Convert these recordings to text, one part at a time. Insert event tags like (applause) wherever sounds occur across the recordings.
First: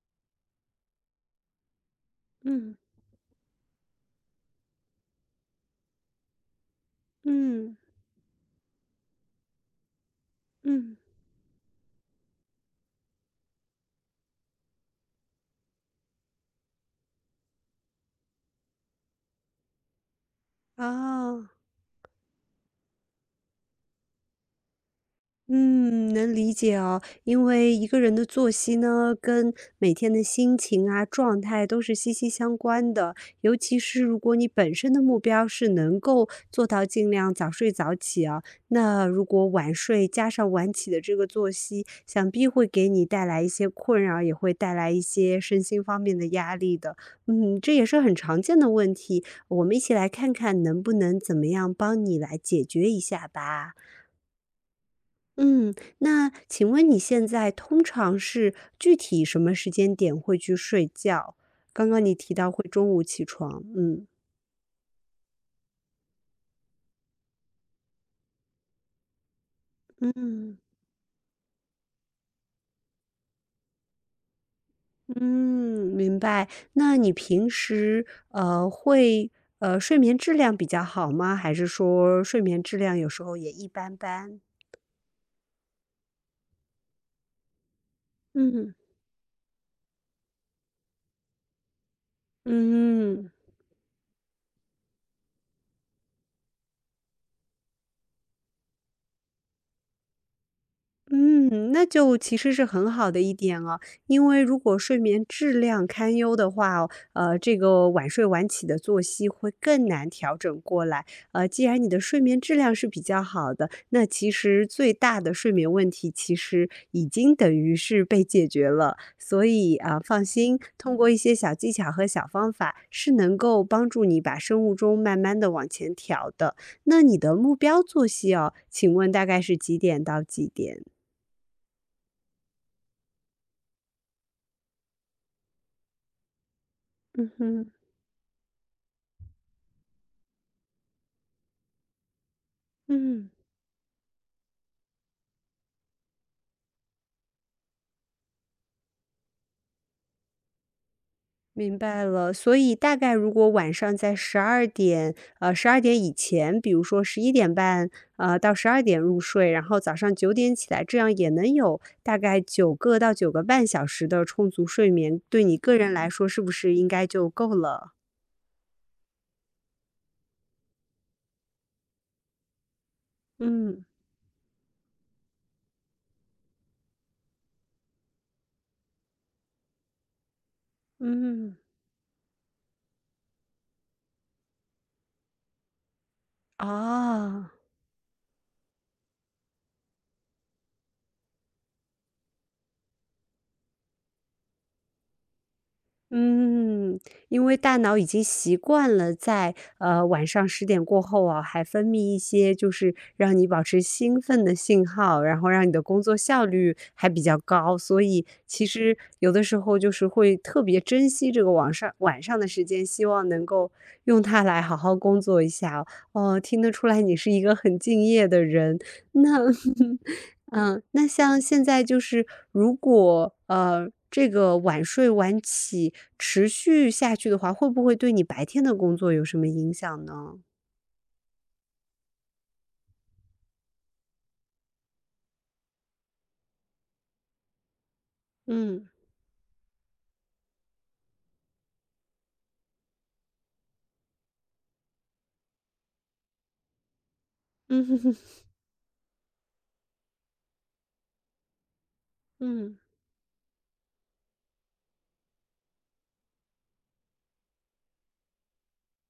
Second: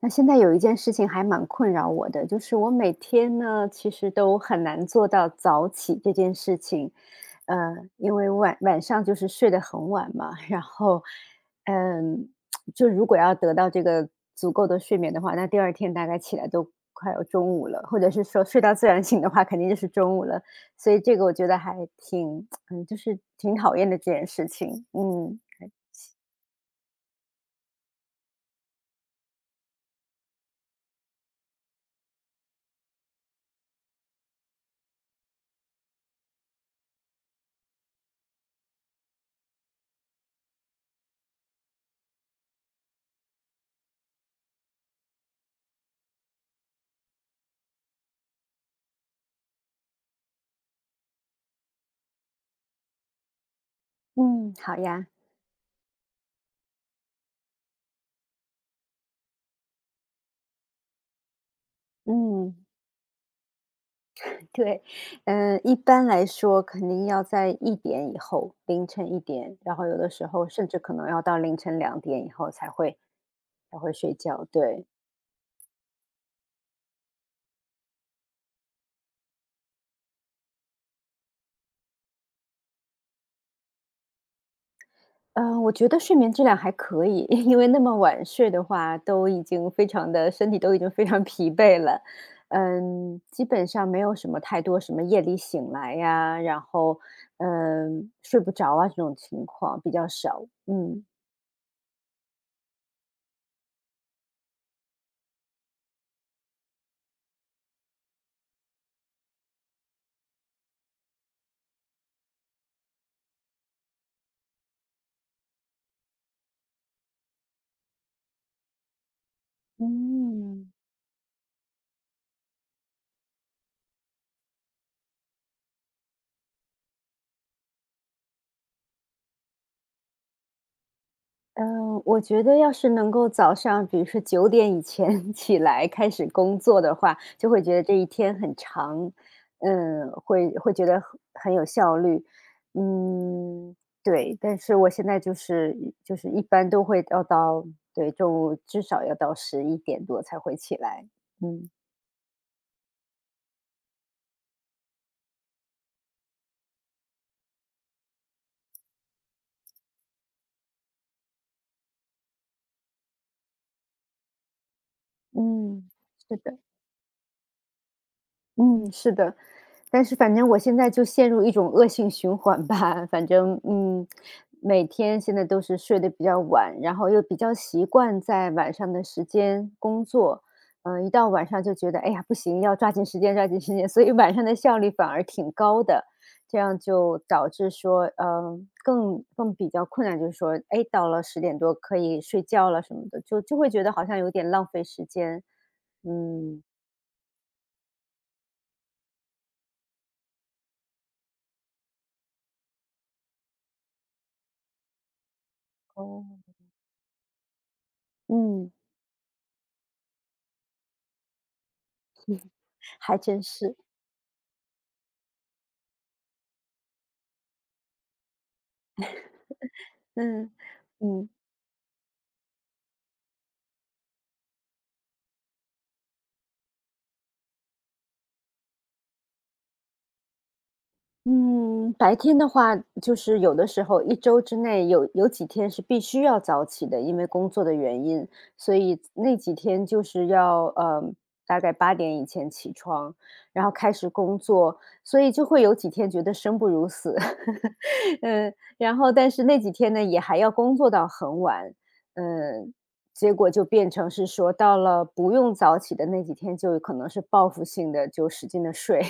那现在有一件事情还蛮困扰我的，就是我嗯每天呢，其实都很难做到早起这件事情，嗯因为晚上就是睡得很晚嘛，然嗯，后，嗯，就如果要得到这个足够的睡眠的话，那第二天大概起来都快要中午了，或者是说睡到自然醒的话，肯定就是中午了，所以这个我觉哦，得还挺，就是挺讨厌的这件事情，嗯。嗯，能理解哦，因为一个人的作息呢，跟每天的心情啊、状态都是息息相关的。尤其是如果你本身的目标是能够做到尽量早睡早起啊，那如果晚睡加上晚起的这个作息，想必会给你带来一些困扰，也会带来一些身心方面的压力的。嗯，这也是很常见的问题，我们一起来看看能不能怎么样帮你来解决一下吧。嗯，好呀，嗯，那请问你现在通常是具体什么时间点会去睡觉？刚刚你提到嗯。会中午起床，嗯对，一般来说肯定要在一点以后，凌晨一点，然后有的时候嗯甚至可能要到凌晨2点以后才会睡觉，对。嗯，明白。那你平时会睡眠质量比较好吗？还是说睡眠质量有时候也一般般？嗯，我觉得睡眠质量还可以，(laughs) 因为那么晚睡的嗯话，都已经非常的身体都已经非常疲惫了。嗯，嗯。基本上没有什么太多什么夜里醒来呀，然后，睡不着啊，这种情况比较少，嗯。嗯，那就其实是很好的一点哦，因为如果睡眠质量堪忧的话哦这个晚睡晚起的作息会更难调整过来。既然你的睡眠质量是比较好的，那其实最大的睡眠问题其实已经等于是被解决了。所以啊，放心，嗯。通过一些小技巧和小方法，是能够帮助你把生物钟慢慢的往前调的。那你的目标作息哦，请问大概是几点到几点？嗯，我觉得要是能够早上，比如说9点以前 (laughs) 起来开始工作的话，嗯就会哼，觉得这一天很长，会觉得很有效率。嗯，嗯，对，但是我现在就是一般都会要到，对，中午至少要到11点多才会起来。嗯，明白了。所以大概如果晚上在十二点，十二点以前，比如说十一点半，到十二点入睡，然后早上9点起来，这样也能有大概9个到9个半小时的充足睡眠，对你个嗯，人来说是是不的，是应该就够了？嗯，是的。但是反正我现在就陷入一种恶性循环吧，(laughs) 反正嗯，每天现在都是睡得比较晚，然后又比较习惯在晚上的时间工作，嗯，一到晚嗯，上就觉得哎呀不行，要抓紧时间，抓紧时间，所以晚上的效率反而挺高的，这样就导啊。致说，更比较困难，就是说，哎，到了10点多可以睡觉了什么的，就会觉得好像有点浪费时间，嗯。嗯，因为大脑已经习惯了在，晚上10点过后啊，还分泌一些就是让你保持兴奋的信号，然后让你的工作哦，效率还比较高，所以其嗯，实有的时候就是会特别珍惜这个网上晚上的时间，希还望真能够是。用它来好好工作一下哦。哦，听得出来你是一个很敬业的人，那 (laughs) 嗯，嗯，那嗯，像现在就是如果，这个晚睡晚起持续下去的话，会不会对你白天的工作有什么影响呢？嗯，白天的话，就是有的时候一周之内有几天是必须要早起的，因为工作的原因，所嗯，以那几天就是要大概8点以前起床，然后开始工作，所以就会有几天觉得生不如死，嗯 (laughs) (laughs)，嗯，然后但是那几天呢也还要工作到很晚，嗯，嗯，结果就变成是说到了不用早起的那几天，就有可能是报复性的就使劲的睡。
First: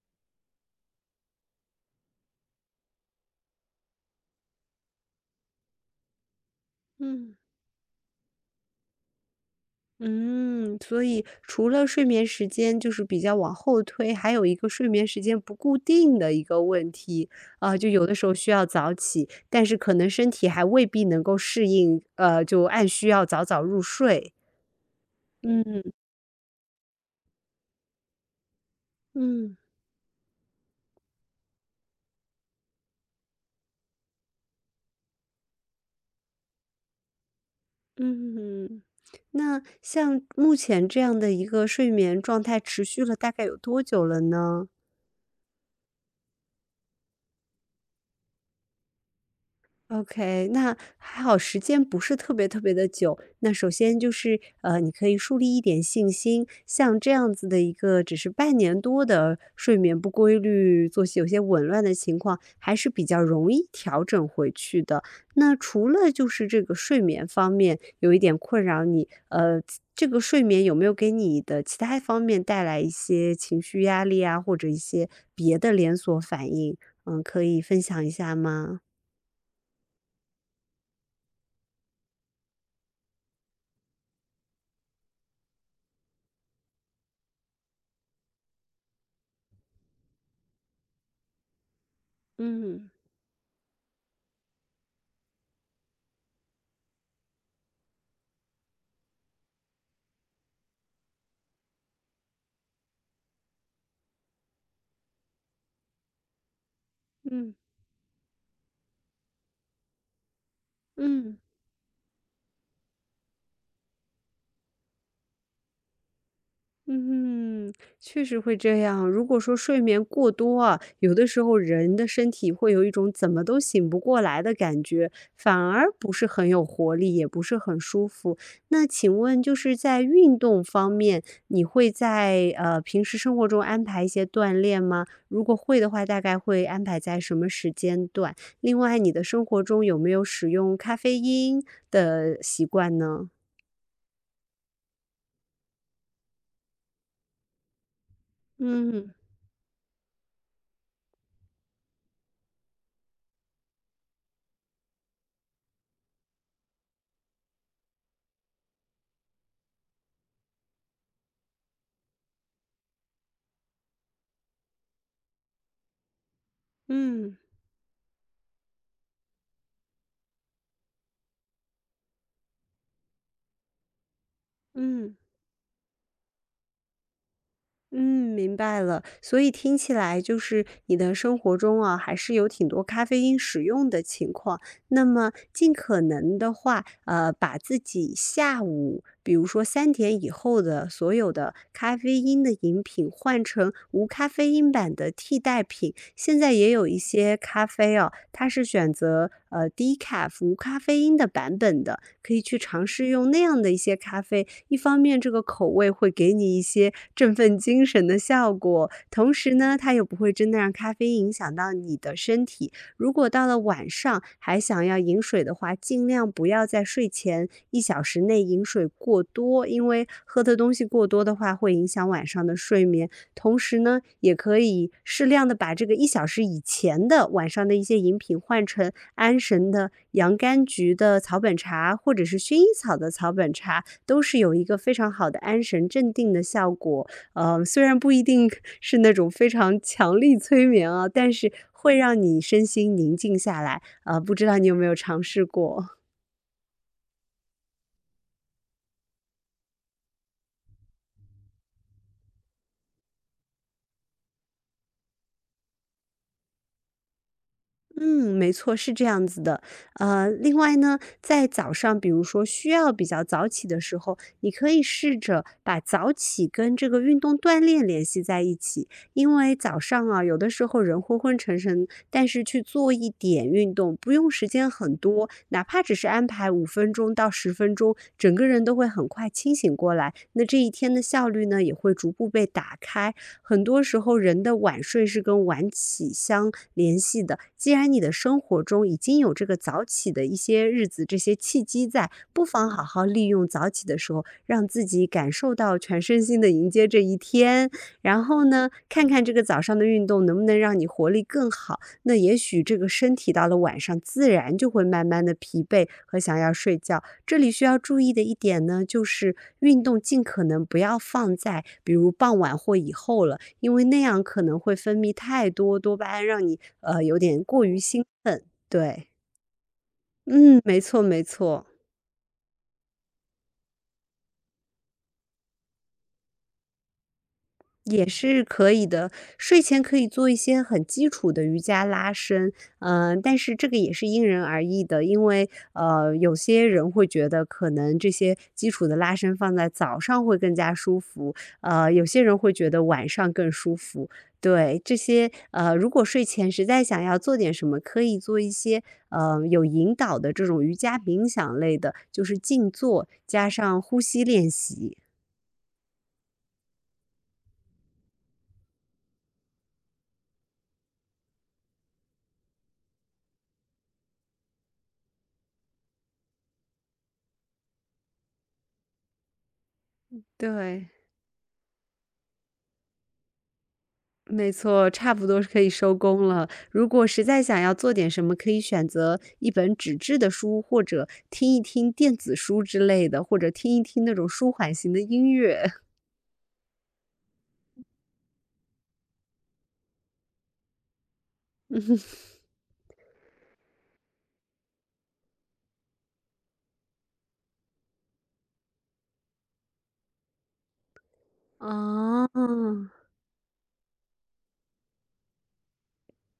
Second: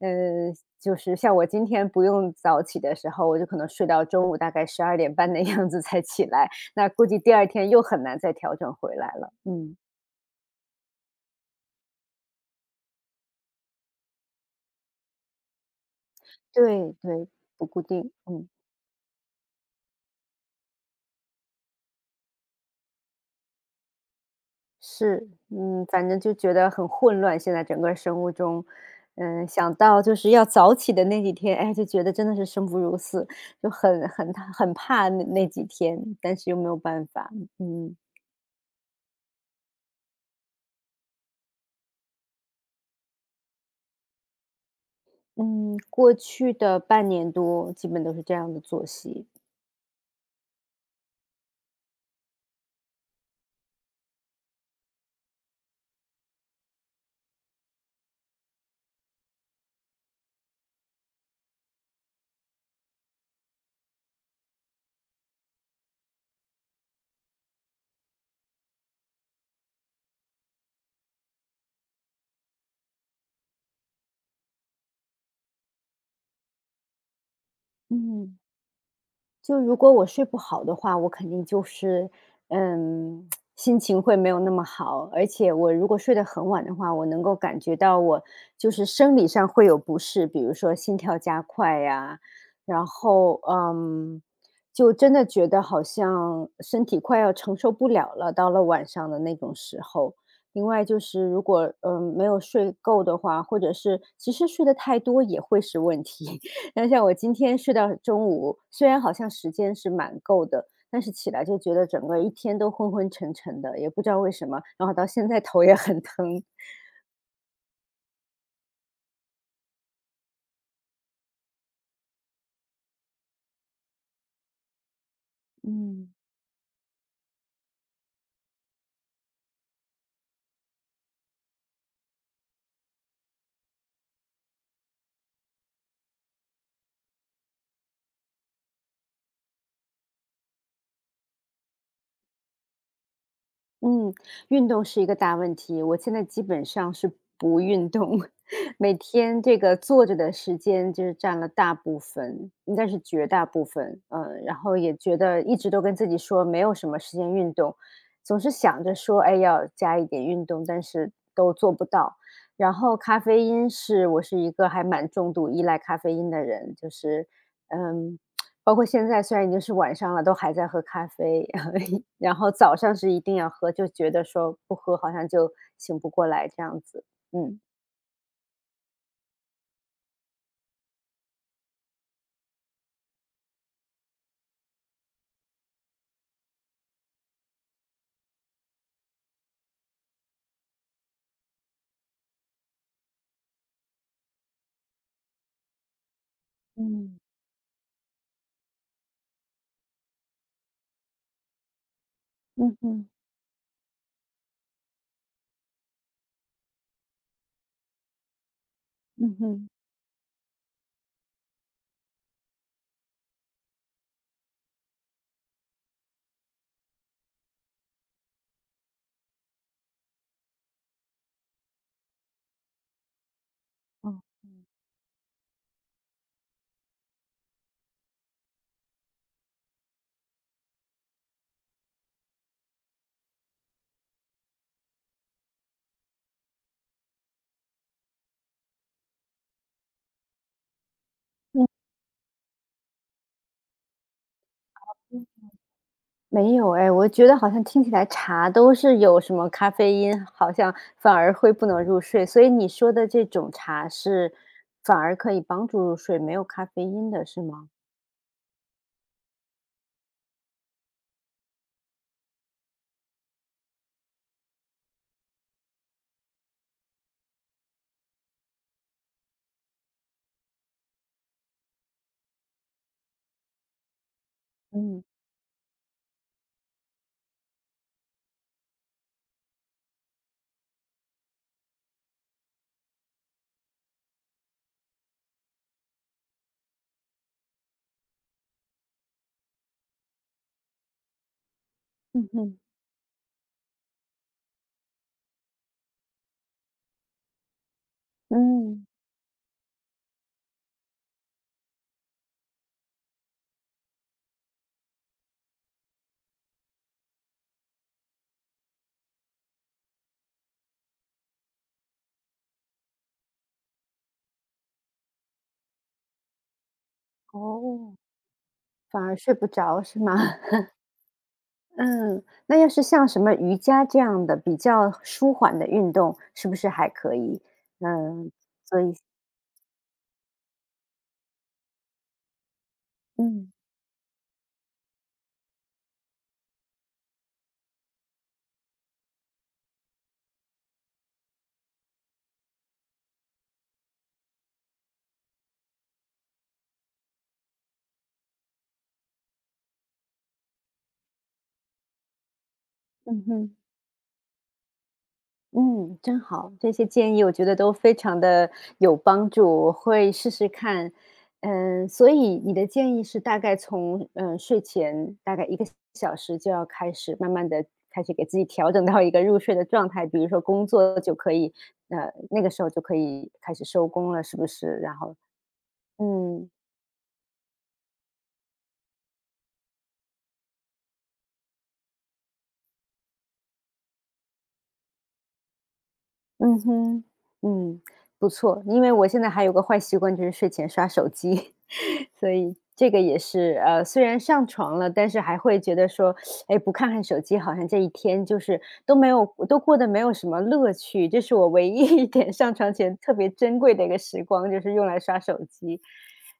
嗯，就是像我今天不用早起的时候，我就可能睡到中午大概12点半的 (laughs) 样子才起来，那估计第嗯，二天又很难再调整回来了。嗯，嗯，所以除了睡眠时间就是比较往后推，还有一个睡眠时间不固定的一个问对题。对，不啊，固就有定，的时候嗯，需要早起，但是可能身体还未必能够适应，就按需要早早入睡。是，嗯，嗯，反正就觉得很混乱，现在整个生物钟。嗯，嗯。想到就是要早起的那几天，哎，就觉得真的是生不如死，就很怕那几天，但是又没有办法。嗯嗯，嗯，那像目前这样的一个睡眠状态持续了大概有多久了呢？嗯过去的半年多基本都是这样的作息。OK,那还好时间不是特别特别的久。那首先就是，你可以树立一点信心，像这样子的一个只是半年多的睡眠不规律、作息有些紊乱的情况，还是比较容易调整回去的。那除了就是这个睡眠方面有一点困扰你，这个睡眠有没有给你的其他方面带来一些情绪压力啊，或者一些别的连锁反应？嗯，可以分享一下嗯，吗？就如果我睡不好的话，我肯定就是，嗯，(tsk) 心情会没有那么好。而且我如果睡得很晚的话，我能够感觉到我就是生理上会有不适，比如说心跳加快呀，然嗯，后就真的觉得好像身体快要承受不了了，到了晚上的那种时候。另外就是，如果没有睡够的话，或者是其实睡得太多也会是问题。然后像我今嗯天睡到中午，虽然好像时间是蛮够的，但是起嗯来就觉得整个一天都昏昏沉沉的，也不知道为什么，然后到现在头也很疼。嗯，确实会这样。如果说睡眠过多啊，有的时候人的身体会有一种怎么都醒不过来的感觉，反而嗯。不是很有活力，也不是很舒服。那请问，就是在运动方面，你会在平时生活中安排一些锻炼吗？如果会的话，大概会安排在什么时间段？另外，你的生活中有没有使用咖啡因的习惯呢？嗯，运动是一个大问题，我现在基本上是不运动，(laughs) 每嗯嗯天这个坐着的时间就是占了大部分，应该是绝大部分，嗯，然后也觉得一直都跟自己说没有什么时间运动，总是想着说，哎，要加一点运动，但是都做不到。然后咖啡因是我是一个还蛮重度依赖咖啡因的人，就是，嗯。嗯，包括现在虽然已经是晚上了，都还在喝咖啡，(laughs) 然后早上是一定要喝，就觉得说不喝好像就醒不过来这样子。嗯。嗯，明白了。所以听起来就是你的生活中啊，还是有挺多咖啡因使用的情况。那么尽可能的话，把自己下午，比如说3点以后的所有的咖啡因的饮品换成无咖啡因版的替代品，现在也有一嗯，些咖啡哦，它是选择低卡无咖啡因的版本的，可以去嗯尝试哼，用那样的一些咖啡。一方面，这个口味会给你一些振奋精神的效果，同嗯时哼，呢，它又不会真的让咖啡因影响到你的身体。如果到了晚上还想要饮水的话，尽量不要在睡前一小时内饮水过多，因为喝的东西过多的话，会影响晚上的睡眠。同时呢，哦。也可以适量的把这个一小时以前的晚上的一些饮品换成安神的洋甘菊的草本茶，或者是薰衣草的草本茶，都是有一个非常好的安神镇定的效果。虽然不一定 (laughs) 是那种非常强力催眠啊，但是嗯会让你身心宁静下来。不知道你有没有尝试嗯，过？没有哎，我觉得好像听起来茶都是有什么咖啡因，好像反而会不能入睡，所以你说的这种茶是反而可以帮助入睡，没有咖啡因的是吗？嗯，没错，是这样子的。另外呢，在早上，比如说需要比较早起的时候，你可以试着把早起跟这个运动锻炼联系在一起。因为早上啊，有的时候人昏昏沉沉，但是去做一点运动，不用时间很嗯。多，哪怕只是安排5分钟到10分钟，整个人都会很快清醒过来。那这一天的效率呢，也会逐步被打开。很多时候人的晚睡是跟晚起相联系的。既然你的生活中已经有这个早起的一些日子、这些契机在，嗯不哼，妨好好利用早起的时候，让自己感受到全身心的迎接这一天。然后呢，嗯，看看这个早上的运动能不能让你活力更好。那也许这个身体到了晚上，自然就会慢慢的疲惫和想要睡觉。这里需要注意的一点呢，就是运动尽可能不要放在比如傍晚或以后了，因为那样可能会分泌太多多巴胺，让你有点过于哦。兴。反对，而睡不着是吗？嗯，(laughs) 没错没错。嗯，那要是像什么瑜伽这样的比较舒缓的运动，是不是还可以？也嗯，是可所以以，的，睡前可以做一些很基础的瑜伽拉伸，嗯，但嗯是这个也是因人而异的，因为有些人会觉得可能这些基础的拉伸放在早上会更加舒服，有些人会觉得晚上更舒服。对，这些，如果睡前实在想要做点什么，可以做一些有引导的这种瑜伽冥想类的，就是静坐嗯加嗯上呼吸练习。嗯，真好，这些建议我觉得都非常的有帮助，我会试试看。嗯，所以你的建议是大概从睡前大概1个小时就要开始，慢慢的开始给自己调整到一个入睡的状态，比如说工对。作就可以，那个时候就可以开始收工了，是不没是？错，然差后，不多是可以收工了。嗯。如果实在想要做点什么，可以选择一本纸质的书，或者听一听电子书之类的，或者听一听那种舒缓型的音乐。嗯哼，嗯，不错。因为我现在还有个坏习惯，就是睡前刷手机，(laughs) (laughs) 所以这个也是，虽然上床了，但是还会觉得说，哎，不看看手机，好像这一天就是都过得没有什么乐趣。这是我唯一一哦，点上床前特别珍贵的一个时光，就是用来刷手机，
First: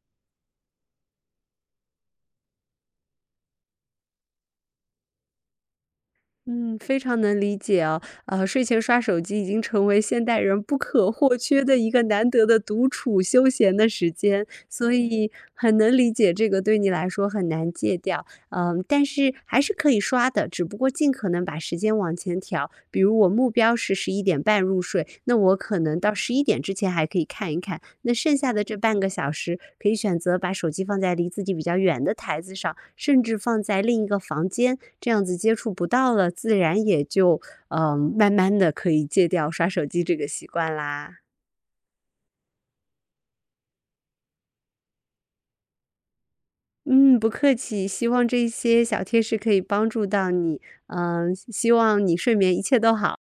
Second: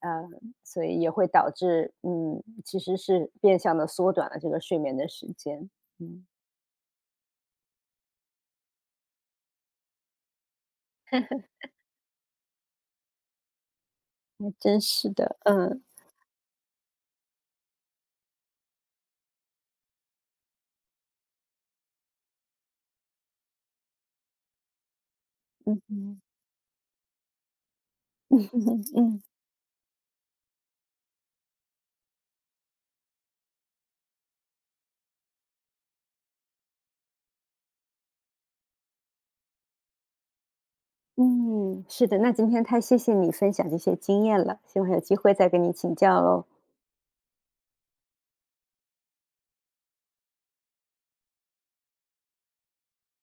呃，所以也会导致，嗯，其实是变相的缩短了这个睡眠的时间，嗯。嗯，非常能理解啊。睡前刷手机已经成为现代人不可或缺的一个难得的独处休闲的时间，还真所是以的，很嗯。能理解这个对你来说很难戒掉。嗯，但是还是可以刷的，只不过尽可能把时间往前调。比如我目标是十一点半入睡，那我可嗯能到嗯十一点之前还可以看一看，那剩下的这半个嗯。小 (laughs) 时可以选择把手机放在离自己比较远的台子上，甚至放在另一个房间，这样子接触不到了，自然也就，嗯，慢慢的可以戒掉刷手机这个习惯啦。嗯，是的，那今天太谢谢你分享这些经验了，希望有机会再跟你请教喽。嗯，不客气，希望这些小贴士可以帮助到你，嗯，希望你睡眠一切都好。